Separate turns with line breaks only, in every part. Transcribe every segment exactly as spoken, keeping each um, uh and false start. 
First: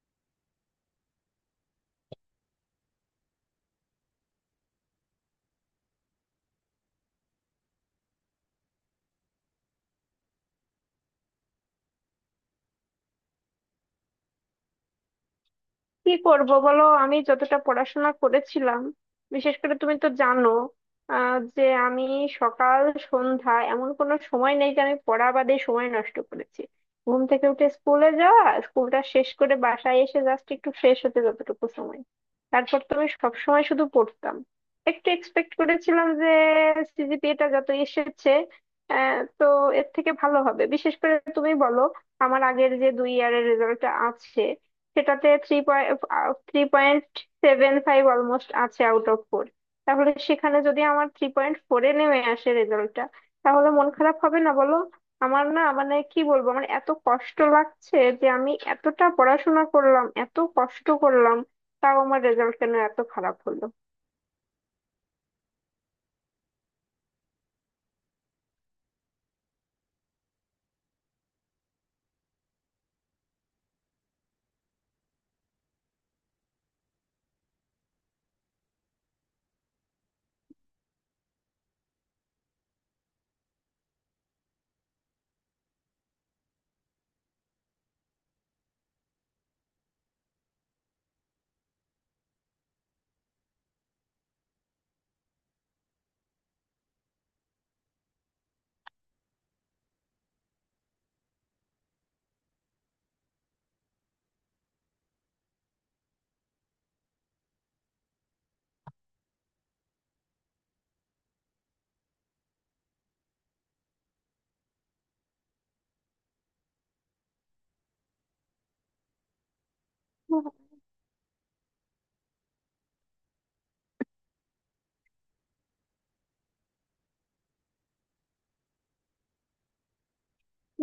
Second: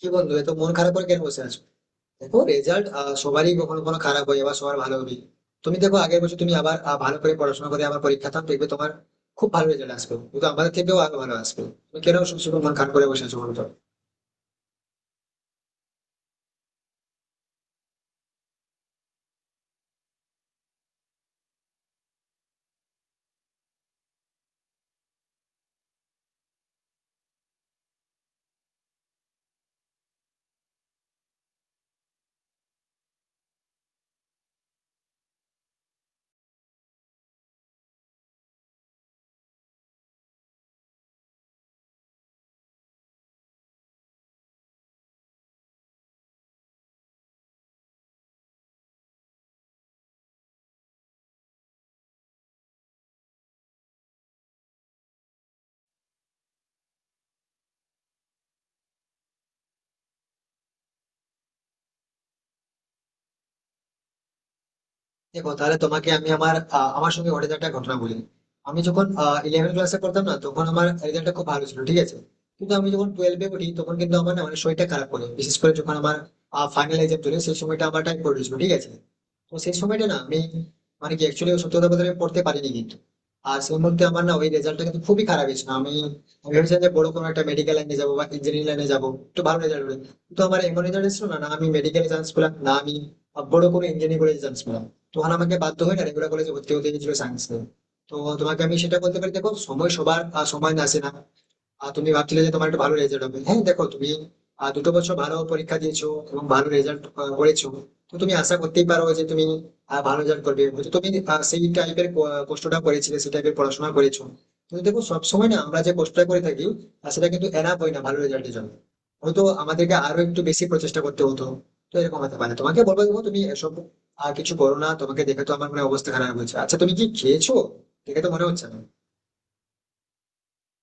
কি বন্ধু, এত মন খারাপ করে কেন বসে আছো? দেখো, রেজাল্ট সবারই কখনো কখনো খারাপ হয়, আবার সবার ভালো হবে। তুমি দেখো, আগের বছর তুমি আবার আহ, ভালো করে পড়াশোনা করে আবার পরীক্ষা দাও, দেখবে তোমার খুব ভালো রেজাল্ট আসবে, কিন্তু আমাদের থেকেও আরো ভালো আসবে। তুমি কেন সবসময় মন খারাপ করে বসে আছো বলো তো?
কি করব বলো? আমি যতটা পড়াশোনা করেছিলাম, বিশেষ করে তুমি তো জানো আহ, যে আমি সকাল সন্ধ্যা এমন কোনো সময় নেই যে আমি পড়া বাদে সময় নষ্ট করেছি। ঘুম থেকে উঠে স্কুলে যাওয়া, স্কুলটা শেষ করে বাসায় এসে জাস্ট একটু ফ্রেশ হতে যতটুকু সময়, তারপর তো আমি সবসময় শুধু পড়তাম। একটু এক্সপেক্ট করেছিলাম যে সিজিপিএটা যত এসেছে, আহ, তো এর থেকে ভালো হবে। বিশেষ করে তুমি বলো, আমার আগের যে দুই ইয়ারের রেজাল্টটা আছে, সেটাতে three point three point seven five almost আছে আউট অফ ফোর। তাহলে সেখানে যদি আমার থ্রি পয়েন্ট ফোরে নেমে আসে রেজাল্টটা, তাহলে মন খারাপ হবে না বলো? আমার না, মানে কি বলবো, আমার এত কষ্ট লাগছে যে আমি এতটা পড়াশোনা করলাম, এত কষ্ট করলাম, তাও আমার রেজাল্ট কেন এত খারাপ হলো?
দেখো, তাহলে তোমাকে আমি আমার আহ, আমার সঙ্গে ঘটে যাওয়া একটা ঘটনা বলি। আমি যখন ইলেভেন ক্লাসে পড়তাম না, তখন আমার রেজাল্টটা খুব ভালো ছিল, ঠিক আছে? কিন্তু আমি যখন টুয়েলভে উঠি, তখন কিন্তু আমার না অনেক শরীরটা খারাপ করে, বিশেষ করে যখন আমার ফাইনাল এক্সাম চলে, সেই সময়টা আমার টাইম পড়েছিল, ঠিক আছে? তো সেই সময়টা না আমি মানে কি, অ্যাকচুয়ালি সত্যি কথা বলতে আমি পড়তে পারিনি, কিন্তু আর সেই মধ্যে আমার না ওই রেজাল্টটা কিন্তু খুবই খারাপ হয়েছিল। আমি আমি ভেবেছিলাম যে বড় কোনো একটা মেডিকেল লাইনে যাবো বা ইঞ্জিনিয়ারিং লাইনে যাবো একটু ভালো রেজাল্ট হলে, কিন্তু আমার এমন রেজাল্ট ছিল না না আমি মেডিকেলে চান্স পেলাম, না আমি আহ, বড় কোনো ইঞ্জিনিয়ারিং কলেজে চান্স পেলাম। তখন আমাকে বাধ্য হয়ে না রেগুলার কলেজে ভর্তি হতে গেছিল সায়েন্স নিয়ে। তো তোমাকে আমি সেটা বলতে পারি, দেখো সময় সবার আহ, সমান আসে না। আর তুমি ভাবছিলে যে তোমার একটা ভালো রেজাল্ট হবে, হ্যাঁ দেখো তুমি আহ, দুটো বছর ভালো পরীক্ষা দিয়েছো এবং ভালো রেজাল্ট করেছো। তো তুমি আশা করতেই পারো যে তুমি আহ, ভালো রেজাল্ট করবে। হয়তো তুমি আহ, সেই টাইপের কষ্টটা করেছিলে, সেই টাইপের পড়াশোনা করেছো, কিন্তু দেখো সবসময় না আমরা যে কষ্টটা করে থাকি আর সেটা কিন্তু এনাফ হয় না ভালো রেজাল্টের জন্য। হয়তো আমাদেরকে আরো একটু বেশি প্রচেষ্টা করতে হতো। তো এরকম হতে পারে। তোমাকে বলবো, দেখো তুমি এসব আর কিছু করো না, তোমাকে দেখে তো আমার মনে হয় অবস্থা খারাপ হয়েছে। আচ্ছা তুমি কি খেয়েছো? দেখে তো মনে হচ্ছে না।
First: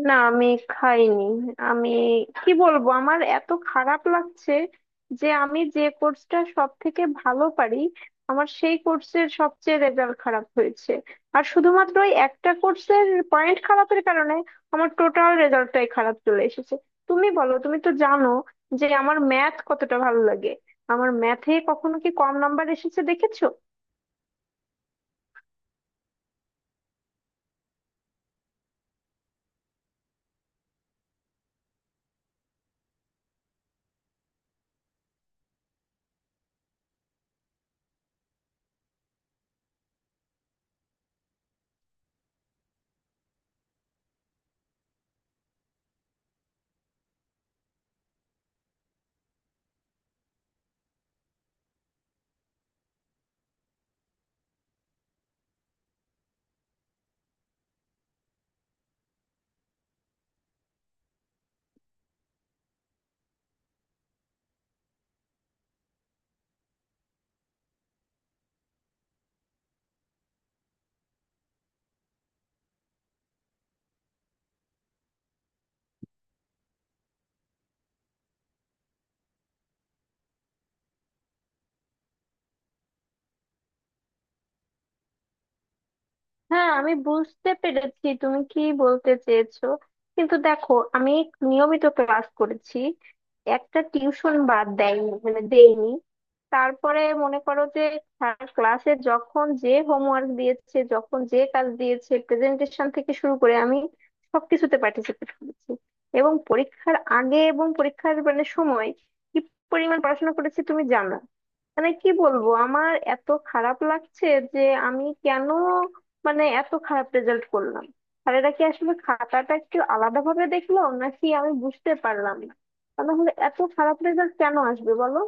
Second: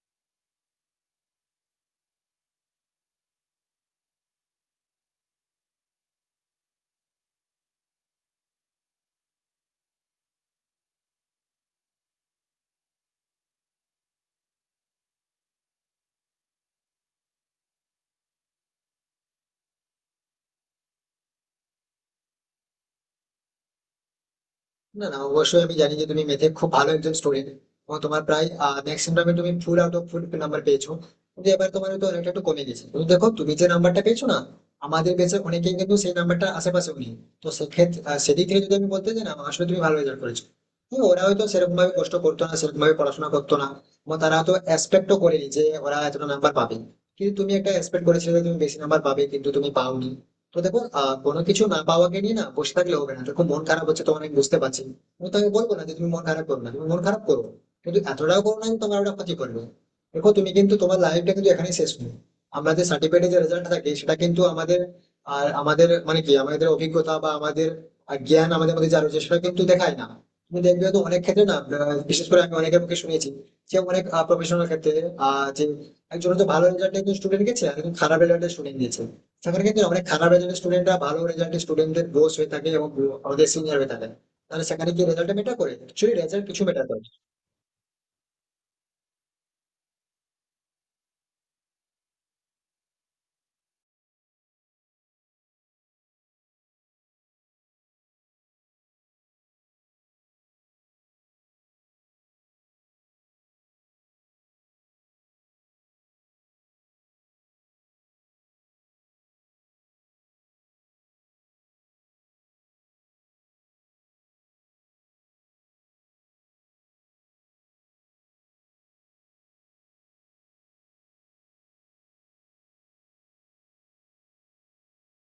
না, আমি খাইনি। আমি কি বলবো, আমার এত খারাপ লাগছে যে আমি যে কোর্সটা সব থেকে ভালো পারি, আমার সেই কোর্সের সবচেয়ে রেজাল্ট খারাপ হয়েছে। আর শুধুমাত্র ওই একটা কোর্সের পয়েন্ট খারাপের কারণে আমার টোটাল রেজাল্টটাই খারাপ চলে এসেছে। তুমি বলো, তুমি তো জানো যে আমার ম্যাথ কতটা ভালো লাগে। আমার ম্যাথে কখনো কি কম নাম্বার এসেছে দেখেছো?
না না, অবশ্যই আমি জানি যে তুমি ম্যাথে খুব ভালো একজন স্টুডেন্ট, এবং তোমার প্রায় ম্যাক্সিমাম তুমি full out of full number পেয়েছো। কিন্তু এবার তোমার তো অনেকটা একটু কমে গেছে, কিন্তু দেখো তুমি যে নাম্বারটা পেয়েছো না, আমাদের বেঁচে অনেকেই কিন্তু সেই নাম্বারটা আশেপাশেও নেই। তো সেক্ষেত্রে আহ, সেদিক থেকে যদি আমি বলতে যাই না, আসলে তুমি ভালো রেজাল্ট করেছো। হ্যাঁ, ওরা হয়তো সেরকম ভাবে কষ্ট করতো না, সেরকম ভাবে পড়াশোনা করতো না, এবং তারা তো এক্সপেক্টও করেনি যে ওরা এতটা নাম্বার পাবে। কিন্তু তুমি একটা এক্সপেক্ট করেছিলে যে তুমি বেশি নাম্বার পাবে, কিন্তু তুমি পাওনি। তো দেখো আহ কোনো কিছু না পাওয়াকে নিয়ে না বসে থাকলে হবে না। দেখো মন খারাপ হচ্ছে তোমার, আমি বুঝতে পারছি। আমি তোমাকে বলবো না যে তুমি মন খারাপ করো না, তুমি মন খারাপ করো, কিন্তু এতটাও করো না যে তোমার ওটা ক্ষতি করবে। দেখো তুমি কিন্তু, তোমার লাইফটা কিন্তু এখানেই শেষ নেই। আমাদের সার্টিফিকেটে যে রেজাল্ট থাকে সেটা কিন্তু আমাদের আর আমাদের মানে কি, আমাদের অভিজ্ঞতা বা আমাদের আহ, জ্ঞান আমাদের মধ্যে যা রয়েছে সেটা কিন্তু দেখায় না। তুমি দেখবে তো অনেক ক্ষেত্রে না, আহ, বিশেষ করে আমি অনেকের মুখে শুনেছি যে অনেক প্রফেশনাল ক্ষেত্রে আহ যে একজন তো ভালো রেজাল্ট একজন স্টুডেন্ট গেছে, আর একজন খারাপ রেজাল্টে স্টুডেন্ট দিয়েছে, সেখানে কিন্তু অনেক খারাপ রেজাল্টের স্টুডেন্টরা ভালো রেজাল্টের স্টুডেন্টদের বস হয়ে থাকে এবং আমাদের সিনিয়র হয়ে থাকে। তাহলে সেখানে কি রেজাল্টটা মেটার করে? অ্যাকচুয়ালি রেজাল্ট কিছু
হ্যাঁ,
মেটার
আমি
করে?
বুঝতে পেরেছি তুমি কি বলতে চেয়েছো, কিন্তু দেখো, আমি নিয়মিত ক্লাস করেছি, একটা টিউশন বাদ দেয়নি, মানে দেইনি। তারপরে মনে করো যে স্যার ক্লাসে যখন যে হোমওয়ার্ক দিয়েছে, যখন যে কাজ দিয়েছে, প্রেজেন্টেশন থেকে শুরু করে আমি সবকিছুতে পার্টিসিপেট করেছি। এবং পরীক্ষার আগে এবং পরীক্ষার মানে সময় কি পরিমাণ পড়াশোনা করেছি তুমি জানো। মানে কি বলবো, আমার এত খারাপ লাগছে যে আমি কেন মানে এত খারাপ রেজাল্ট করলাম? আর এটা কি আসলে খাতাটা একটু আলাদা ভাবে দেখলো নাকি, আমি বুঝতে পারলাম না। তা নাহলে এত খারাপ রেজাল্ট কেন আসবে বলো?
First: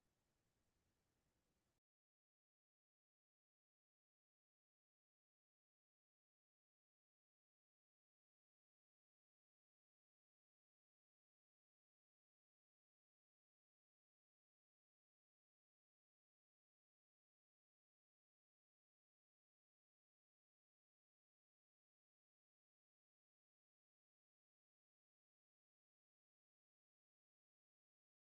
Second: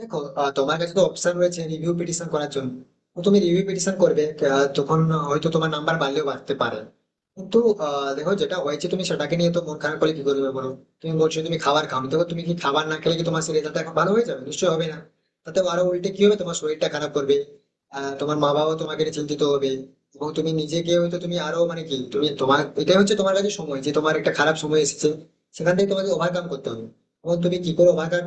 দেখো আহ, তোমার কাছে তো অপশন রয়েছে রিভিউ পিটিশন করার জন্য। তো তুমি রিভিউ পিটিশন করবে, আহ, তখন হয়তো তোমার নাম্বার বাড়লেও বাড়তে পারে। কিন্তু আহ, দেখো যেটা হয়েছে তুমি সেটাকে নিয়ে তো মন খারাপ করে কি করবে বলো? তুমি বলছো তুমি খাবার খাও, দেখো তুমি কি খাবার না খেলে কি তোমার সেই রেজাল্ট এখন ভালো হয়ে যাবে? নিশ্চয়ই হবে না। তাতে আরো উল্টে কি হবে, তোমার শরীরটা খারাপ করবে, আহ, তোমার মা বাবাও তোমাকে নিয়ে চিন্তিত হবে, এবং তুমি নিজেকে হয়তো তুমি আরো মানে কি, তুমি তোমার এটাই হচ্ছে তোমার কাছে সময়, যে তোমার একটা খারাপ সময় এসেছে, সেখান থেকে তোমাকে ওভারকাম করতে হবে। এবং তুমি কি করে ওভারকাম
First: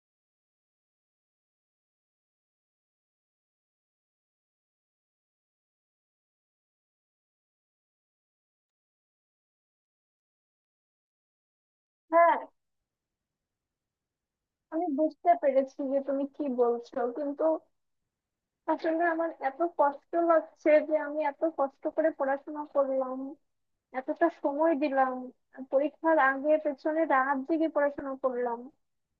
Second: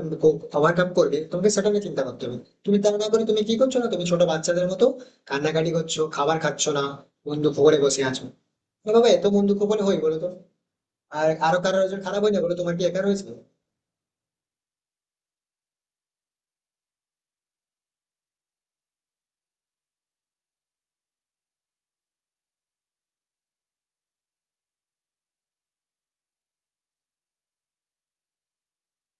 ওভারকাম করবে, তোমাকে সেটা নিয়ে চিন্তা করতে হবে। তুমি তা না করে তুমি কি করছো না, তুমি ছোট বাচ্চাদের মতো কান্নাকাটি করছো, খাবার খাচ্ছ না, বন্ধু খবরে বসে আছো। আরে বাবা, এত বন্ধু খবরে হয় বলো তো? আর আরো কারোর একজন খারাপ হয়
হ্যাঁ,
না বলো, তোমার কি একা রয়েছে?
আমি বুঝতে পেরেছি যে তুমি কি বলছো, কিন্তু আসলে আমার এত কষ্ট লাগছে যে আমি এত কষ্ট করে পড়াশোনা করলাম, এতটা সময় দিলাম, পরীক্ষার আগে পেছনে রাত জেগে পড়াশোনা করলাম।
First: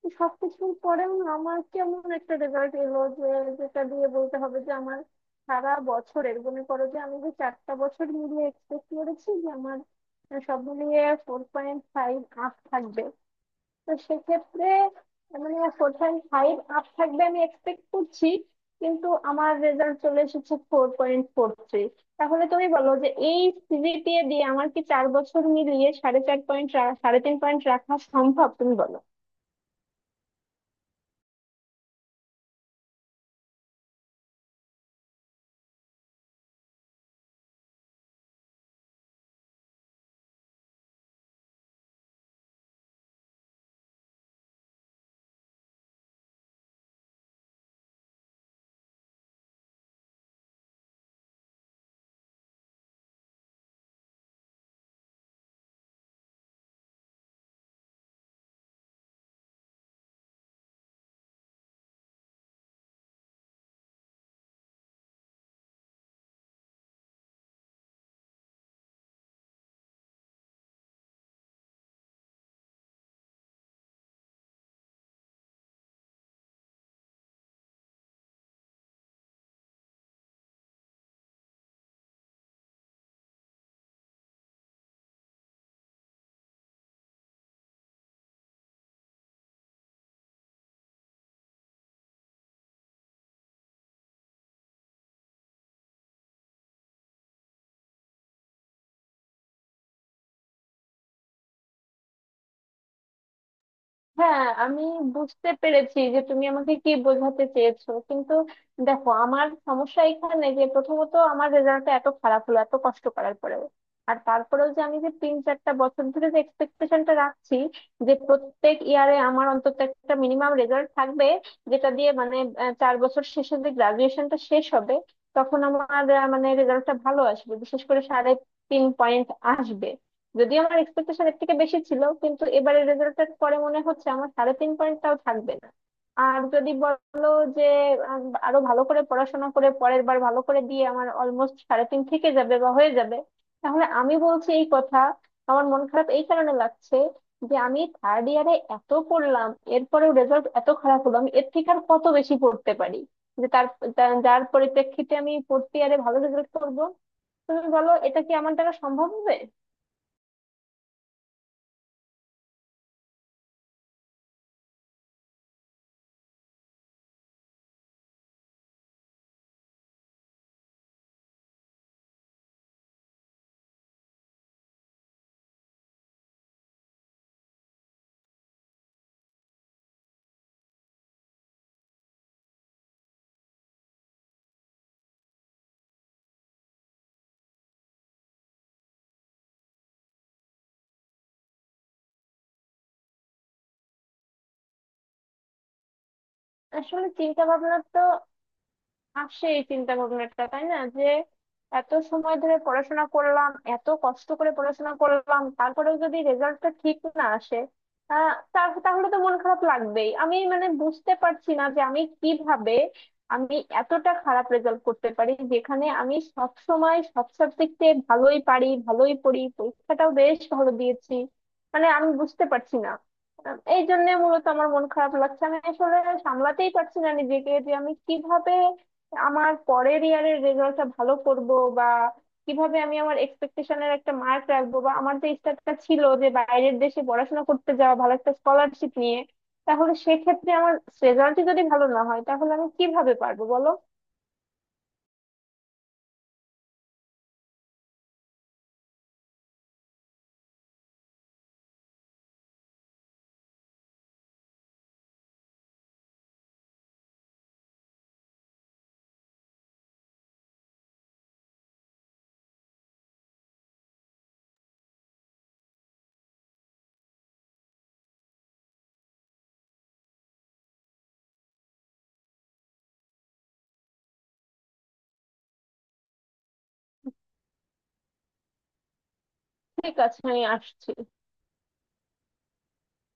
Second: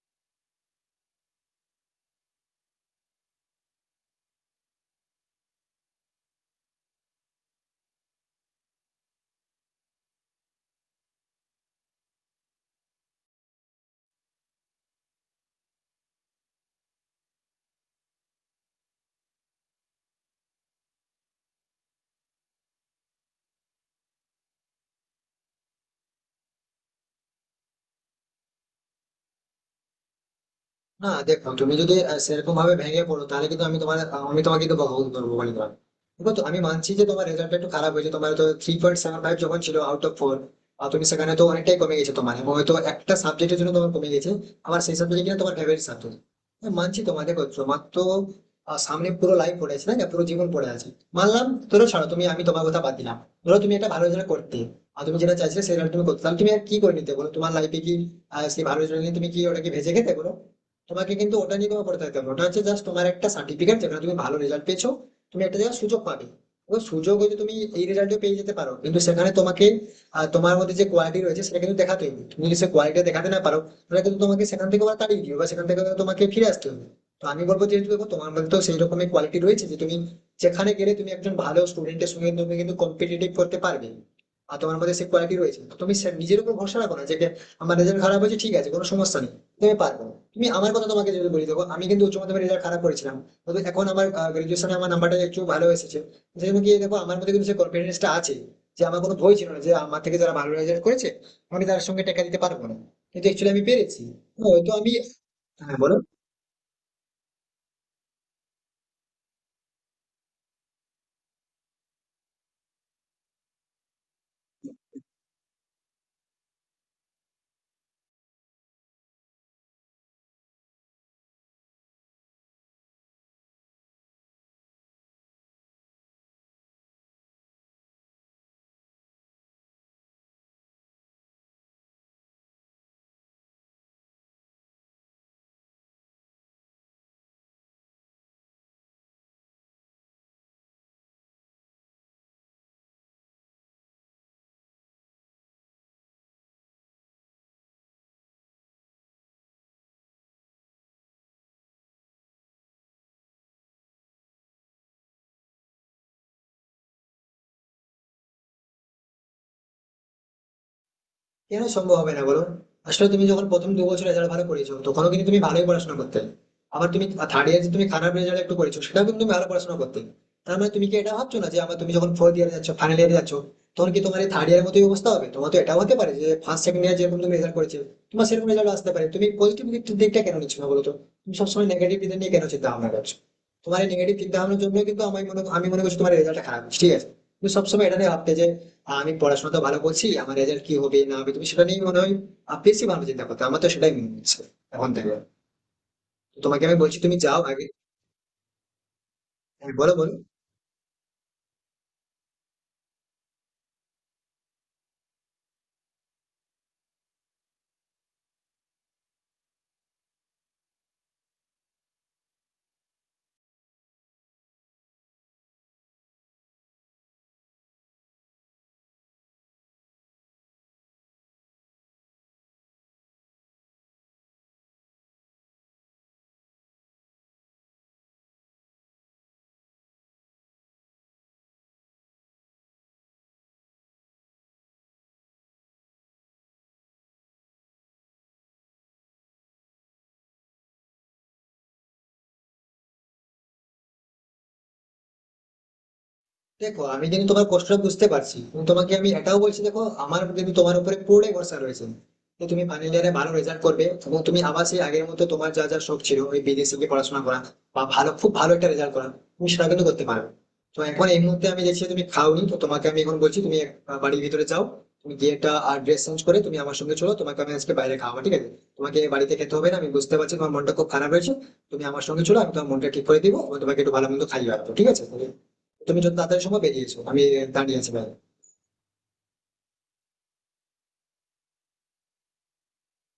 তো সবকিছুর পরেও আমার কেমন একটা রেজাল্ট এলো যে, যেটা দিয়ে বলতে হবে যে আমার সারা বছরের, মনে করো যে আমি যে চারটা বছর মিলিয়ে এক্সপেক্ট করেছি যে আমার সব মিলিয়ে ফোর পয়েন্ট ফাইভ আপ থাকবে। তো সেক্ষেত্রে মানে ফোর পয়েন্ট ফাইভ আপ থাকবে আমি এক্সপেক্ট করছি, কিন্তু আমার রেজাল্ট চলে এসেছে ফোর পয়েন্ট ফোর থ্রি। তাহলে তুমি বলো যে এই সিজিপিএ দিয়ে আমার কি চার বছর মিলিয়ে সাড়ে চার পয়েন্ট, সাড়ে তিন পয়েন্ট রাখা সম্ভব? তুমি বলো।
না দেখো, তুমি যদি আহ, সেরকম ভাবে ভেঙে পড়ো, তাহলে কিন্তু আমি তোমার আহ, আমি তোমাকে কিন্তু বকাবকি করবো বলে দিলাম। দেখো তো, আমি মানছি যে তোমার রেজাল্ট একটু খারাপ হয়েছে, তোমার তো থ্রি পয়েন্ট সেভেন ফাইভ যখন ছিল আউট অফ ফোর, আর তুমি সেখানে তো অনেকটাই কমে গেছে তোমার, এবং হয়তো একটা সাবজেক্টের জন্য তোমার কমে গেছে, আমার সেই সাবজেক্টে কিনা তোমার ফেভারিট সাবজেক্ট। মানছি তোমার, দেখো তোমার তো আহ, সামনে পুরো লাইফ পড়ে আছে, তাই না? পুরো জীবন পড়ে আছে। মানলাম, ধরো ছাড়ো তুমি, আমি তোমার কথা বাদ দিলাম। ধরো তুমি একটা ভালো রেজাল্ট করতে, আর তুমি যেটা চাইছিলে সেটা তুমি করতে, তাহলে তুমি আর কি করে নিতে বলো তোমার লাইফে? কি আহ, সেই ভালো রেজাল্ট নিয়ে তুমি কি ওটাকে ভেজে খেতে বলো? তোমাকে কিন্তু ওটা নিয়ে কোনো পড়ে থাকতে হবে না। ওটা হচ্ছে জাস্ট তোমার একটা সার্টিফিকেট যেখানে তুমি ভালো রেজাল্ট পেয়েছো। তুমি একটা জায়গায় সুযোগ পাবে। ওই সুযোগ হয়তো তুমি এই রেজাল্টে পেয়ে যেতে পারো, কিন্তু সেখানে তোমাকে আহ, তোমার মধ্যে যে কোয়ালিটি রয়েছে সেটা কিন্তু দেখাতে হবে। তুমি যদি সে কোয়ালিটি দেখাতে না পারো, তাহলে কিন্তু তোমাকে সেখান থেকে আবার তাড়িয়ে দিবে, বা সেখান থেকে তোমাকে ফিরে আসতে হবে। তো আমি বলবো, যেহেতু দেখো তোমার মধ্যে তো সেই রকমের কোয়ালিটি রয়েছে যে তুমি যেখানে গেলে তুমি একজন ভালো স্টুডেন্টের সঙ্গে তুমি কিন্তু কম্পিটিটিভ করতে পারবে, আর তোমার মধ্যে সেই কোয়ালিটি রয়েছে, তো তুমি সে- নিজের উপর ভরসা রাখো। না যে আমার রেজাল্ট খারাপ হয়েছে, ঠিক আছে কোনো সমস্যা নেই, তুমি পারবে। তুমি আমার কথা তোমাকে যদি বলি, দেখো আমি কিন্তু উচ্চ মাধ্যমিক রেজাল্ট খারাপ করেছিলাম, তবে এখন আমার গ্রাজুয়েশনে আমার নাম্বারটা একটু ভালো এসেছে। সেই জন্য গিয়ে দেখো, আমার মধ্যে কিন্তু সেই কনফিডেন্সটা আছে, যে আমার কোনো ভয় ছিল না যে আমার থেকে যারা ভালো রেজাল্ট করেছে আমি তার সঙ্গে টেকা দিতে পারবো না, কিন্তু অ্যাকচুয়ালি আমি পেরেছি। তো
হ্যাঁ,
হয়তো
আমি
আমি
বুঝতে
হ্যাঁ বলো।
পেরেছি যে তুমি আমাকে কি বোঝাতে চেয়েছো, কিন্তু দেখো, আমার সমস্যা এখানে যে প্রথমত আমার রেজাল্টটা এত খারাপ হলো এত কষ্ট করার পরেও। আর তারপরেও যে আমি যে তিন চারটা বছর ধরে যে এক্সপেকটেশনটা রাখছি, যে প্রত্যেক ইয়ারে আমার অন্তত একটা মিনিমাম রেজাল্ট থাকবে, যেটা দিয়ে মানে আহ, চার বছর শেষে যে গ্রাজুয়েশনটা শেষ হবে তখন আমার আহ, মানে রেজাল্টটা ভালো আসবে, বিশেষ করে সাড়ে তিন পয়েন্ট আসবে। যদিও আমার এক্সপেকটেশন এর থেকে বেশি ছিল, কিন্তু এবারের রেজাল্টের পরে মনে হচ্ছে আমার সাড়ে তিন পয়েন্টটাও থাকবে না। আর যদি বলো যে আম, আরো ভালো করে পড়াশোনা করে পরের বার ভালো করে দিয়ে আমার অলমোস্ট সাড়ে তিন থেকে যাবে বা হয়ে যাবে, তাহলে আমি বলছি এই কথা, আমার মন খারাপ এই কারণে লাগছে যে আমি থার্ড ইয়ারে এত পড়লাম, এরপরেও রেজাল্ট এত খারাপ হলো। আমি এর থেকে আর কত বেশি পড়তে পারি যে তার তার- যার পরিপ্রেক্ষিতে আমি ফোর্থ ইয়ারে ভালো রেজাল্ট করবো? তুমি বলো, এটা কি আমার দ্বারা সম্ভব হবে?
কেন সম্ভব হবে না বলো? আসলে তুমি যখন প্রথম দু বছর রেজাল্ট ভালো করেছো, তখনও কিন্তু তুমি ভালোই পড়াশোনা করতে। আবার তুমি থার্ড ইয়ার তুমি খারাপ রেজাল্ট একটু করেছো, সেটাও কিন্তু তুমি ভালো পড়াশোনা করতে। তার মানে তুমি কি এটা ভাবছো না যে আমার তুমি যখন ফোর্থ ইয়ারে যাচ্ছ, ফাইনাল ইয়ারে যাচ্ছ, তখন কি তোমার এই থার্ড ইয়ারের মতোই অবস্থা হবে? তোমার তো এটাও হতে পারে যে ফার্স্ট সেকেন্ড ইয়ার যেরকম তুমি রেজাল্ট করেছো তোমার সেরকম রেজাল্ট আসতে পারে। তুমি পজিটিভ দিকটা কেন নিচ্ছ না বলো তো? তুমি সবসময় নেগেটিভ দিকটা নিয়ে কেন চিন্তা ভাবনা করছো? তোমার এই নেগেটিভ চিন্তা ভাবনার জন্য কিন্তু আমি মনে আমি মনে করছি তোমার রেজাল্টটা খারাপ হচ্ছে, ঠিক আছে? তুমি সবসময় এটা নিয়ে ভাবতে যে আহ, আমি পড়াশোনা তো ভালো করছি, আমার রেজাল্ট কি হবে না হবে তুমি সেটা নিয়ে মনে হয় আহ, বেশি ভালো চিন্তা করতে, আমার তো সেটাই মনে হচ্ছে এখন থেকে। তো তোমাকে আমি বলছি
আসলে
তুমি যাও
চিন্তা
আগে।
ভাবনা তো আসে, এই
হ্যাঁ, বলো
চিন্তা
বলো
ভাবনাটা তাই না, যে এত সময় ধরে পড়াশোনা করলাম, এত কষ্ট করে পড়াশোনা করলাম, তারপরেও যদি রেজাল্টটা ঠিক না আসে, আহ, তা- তাহলে তো মন খারাপ লাগবেই। আমি মানে বুঝতে পারছি না যে আমি কিভাবে আমি এতটা খারাপ রেজাল্ট করতে পারি, যেখানে আমি সব সময় সব সাবজেক্টে ভালোই পারি, ভালোই পড়ি, পরীক্ষাটাও বেশ ভালো দিয়েছি। মানে আমি বুঝতে পারছি না। আহ, এই জন্য মূলত আমার মন খারাপ লাগছে। আমি আসলে সামলাতেই পারছি না নিজেকে যে আমি কিভাবে আমার পরের ইয়ারের রেজাল্টটা ভালো করব, বা কিভাবে আমি আমার এক্সপেকটেশনের একটা মার্ক রাখবো, বা আমার যে ইচ্ছাটা ছিল যে বাইরের দেশে পড়াশোনা করতে যাওয়া ভালো একটা স্কলারশিপ নিয়ে, তাহলে সেক্ষেত্রে আমার রেজাল্টই যদি ভালো না হয় তাহলে আমি কিভাবে পারবো বলো?
দেখো আমি কিন্তু তোমার কষ্টটা বুঝতে পারছি, এবং তোমাকে আমি এটাও বলছি, দেখো আমার কিন্তু তোমার উপরে পুরোটাই ভরসা রয়েছে, যে তুমি ফাইনাল ইয়ারে ভালো রেজাল্ট করবে এবং তুমি আবার সেই আগের মতো তোমার যা যা শখ ছিল, ওই বিদেশে গিয়ে পড়াশোনা করা বা ভালো খুব ভালো একটা রেজাল্ট করা, তুমি সেটা কিন্তু করতে পারো। তো এখন এই মুহূর্তে আমি দেখছি তুমি খাওনি, তো তোমাকে আমি এখন বলছি তুমি আহ, বাড়ির ভিতরে যাও, তুমি গিয়ে একটা ড্রেস চেঞ্জ করে তুমি আমার সঙ্গে চলো, তোমাকে আমি আজকে বাইরে খাওয়া ঠিক আছে? তোমাকে বাড়িতে খেতে হবে না, আমি বুঝতে পারছি তোমার মনটা খুব খারাপ হয়েছে। তুমি আমার সঙ্গে চলো, আমি তোমার মনটা ঠিক করে দিবো এবং তোমাকে একটু ভালো মন্দ খাইয়ে রাখবো, ঠিক আছে? তুমি যত তাড়াতাড়ি সময় বেরিয়েছো, আমি দাঁড়িয়ে আছি ভাই।
ঠিক আছে, আমি আসছি।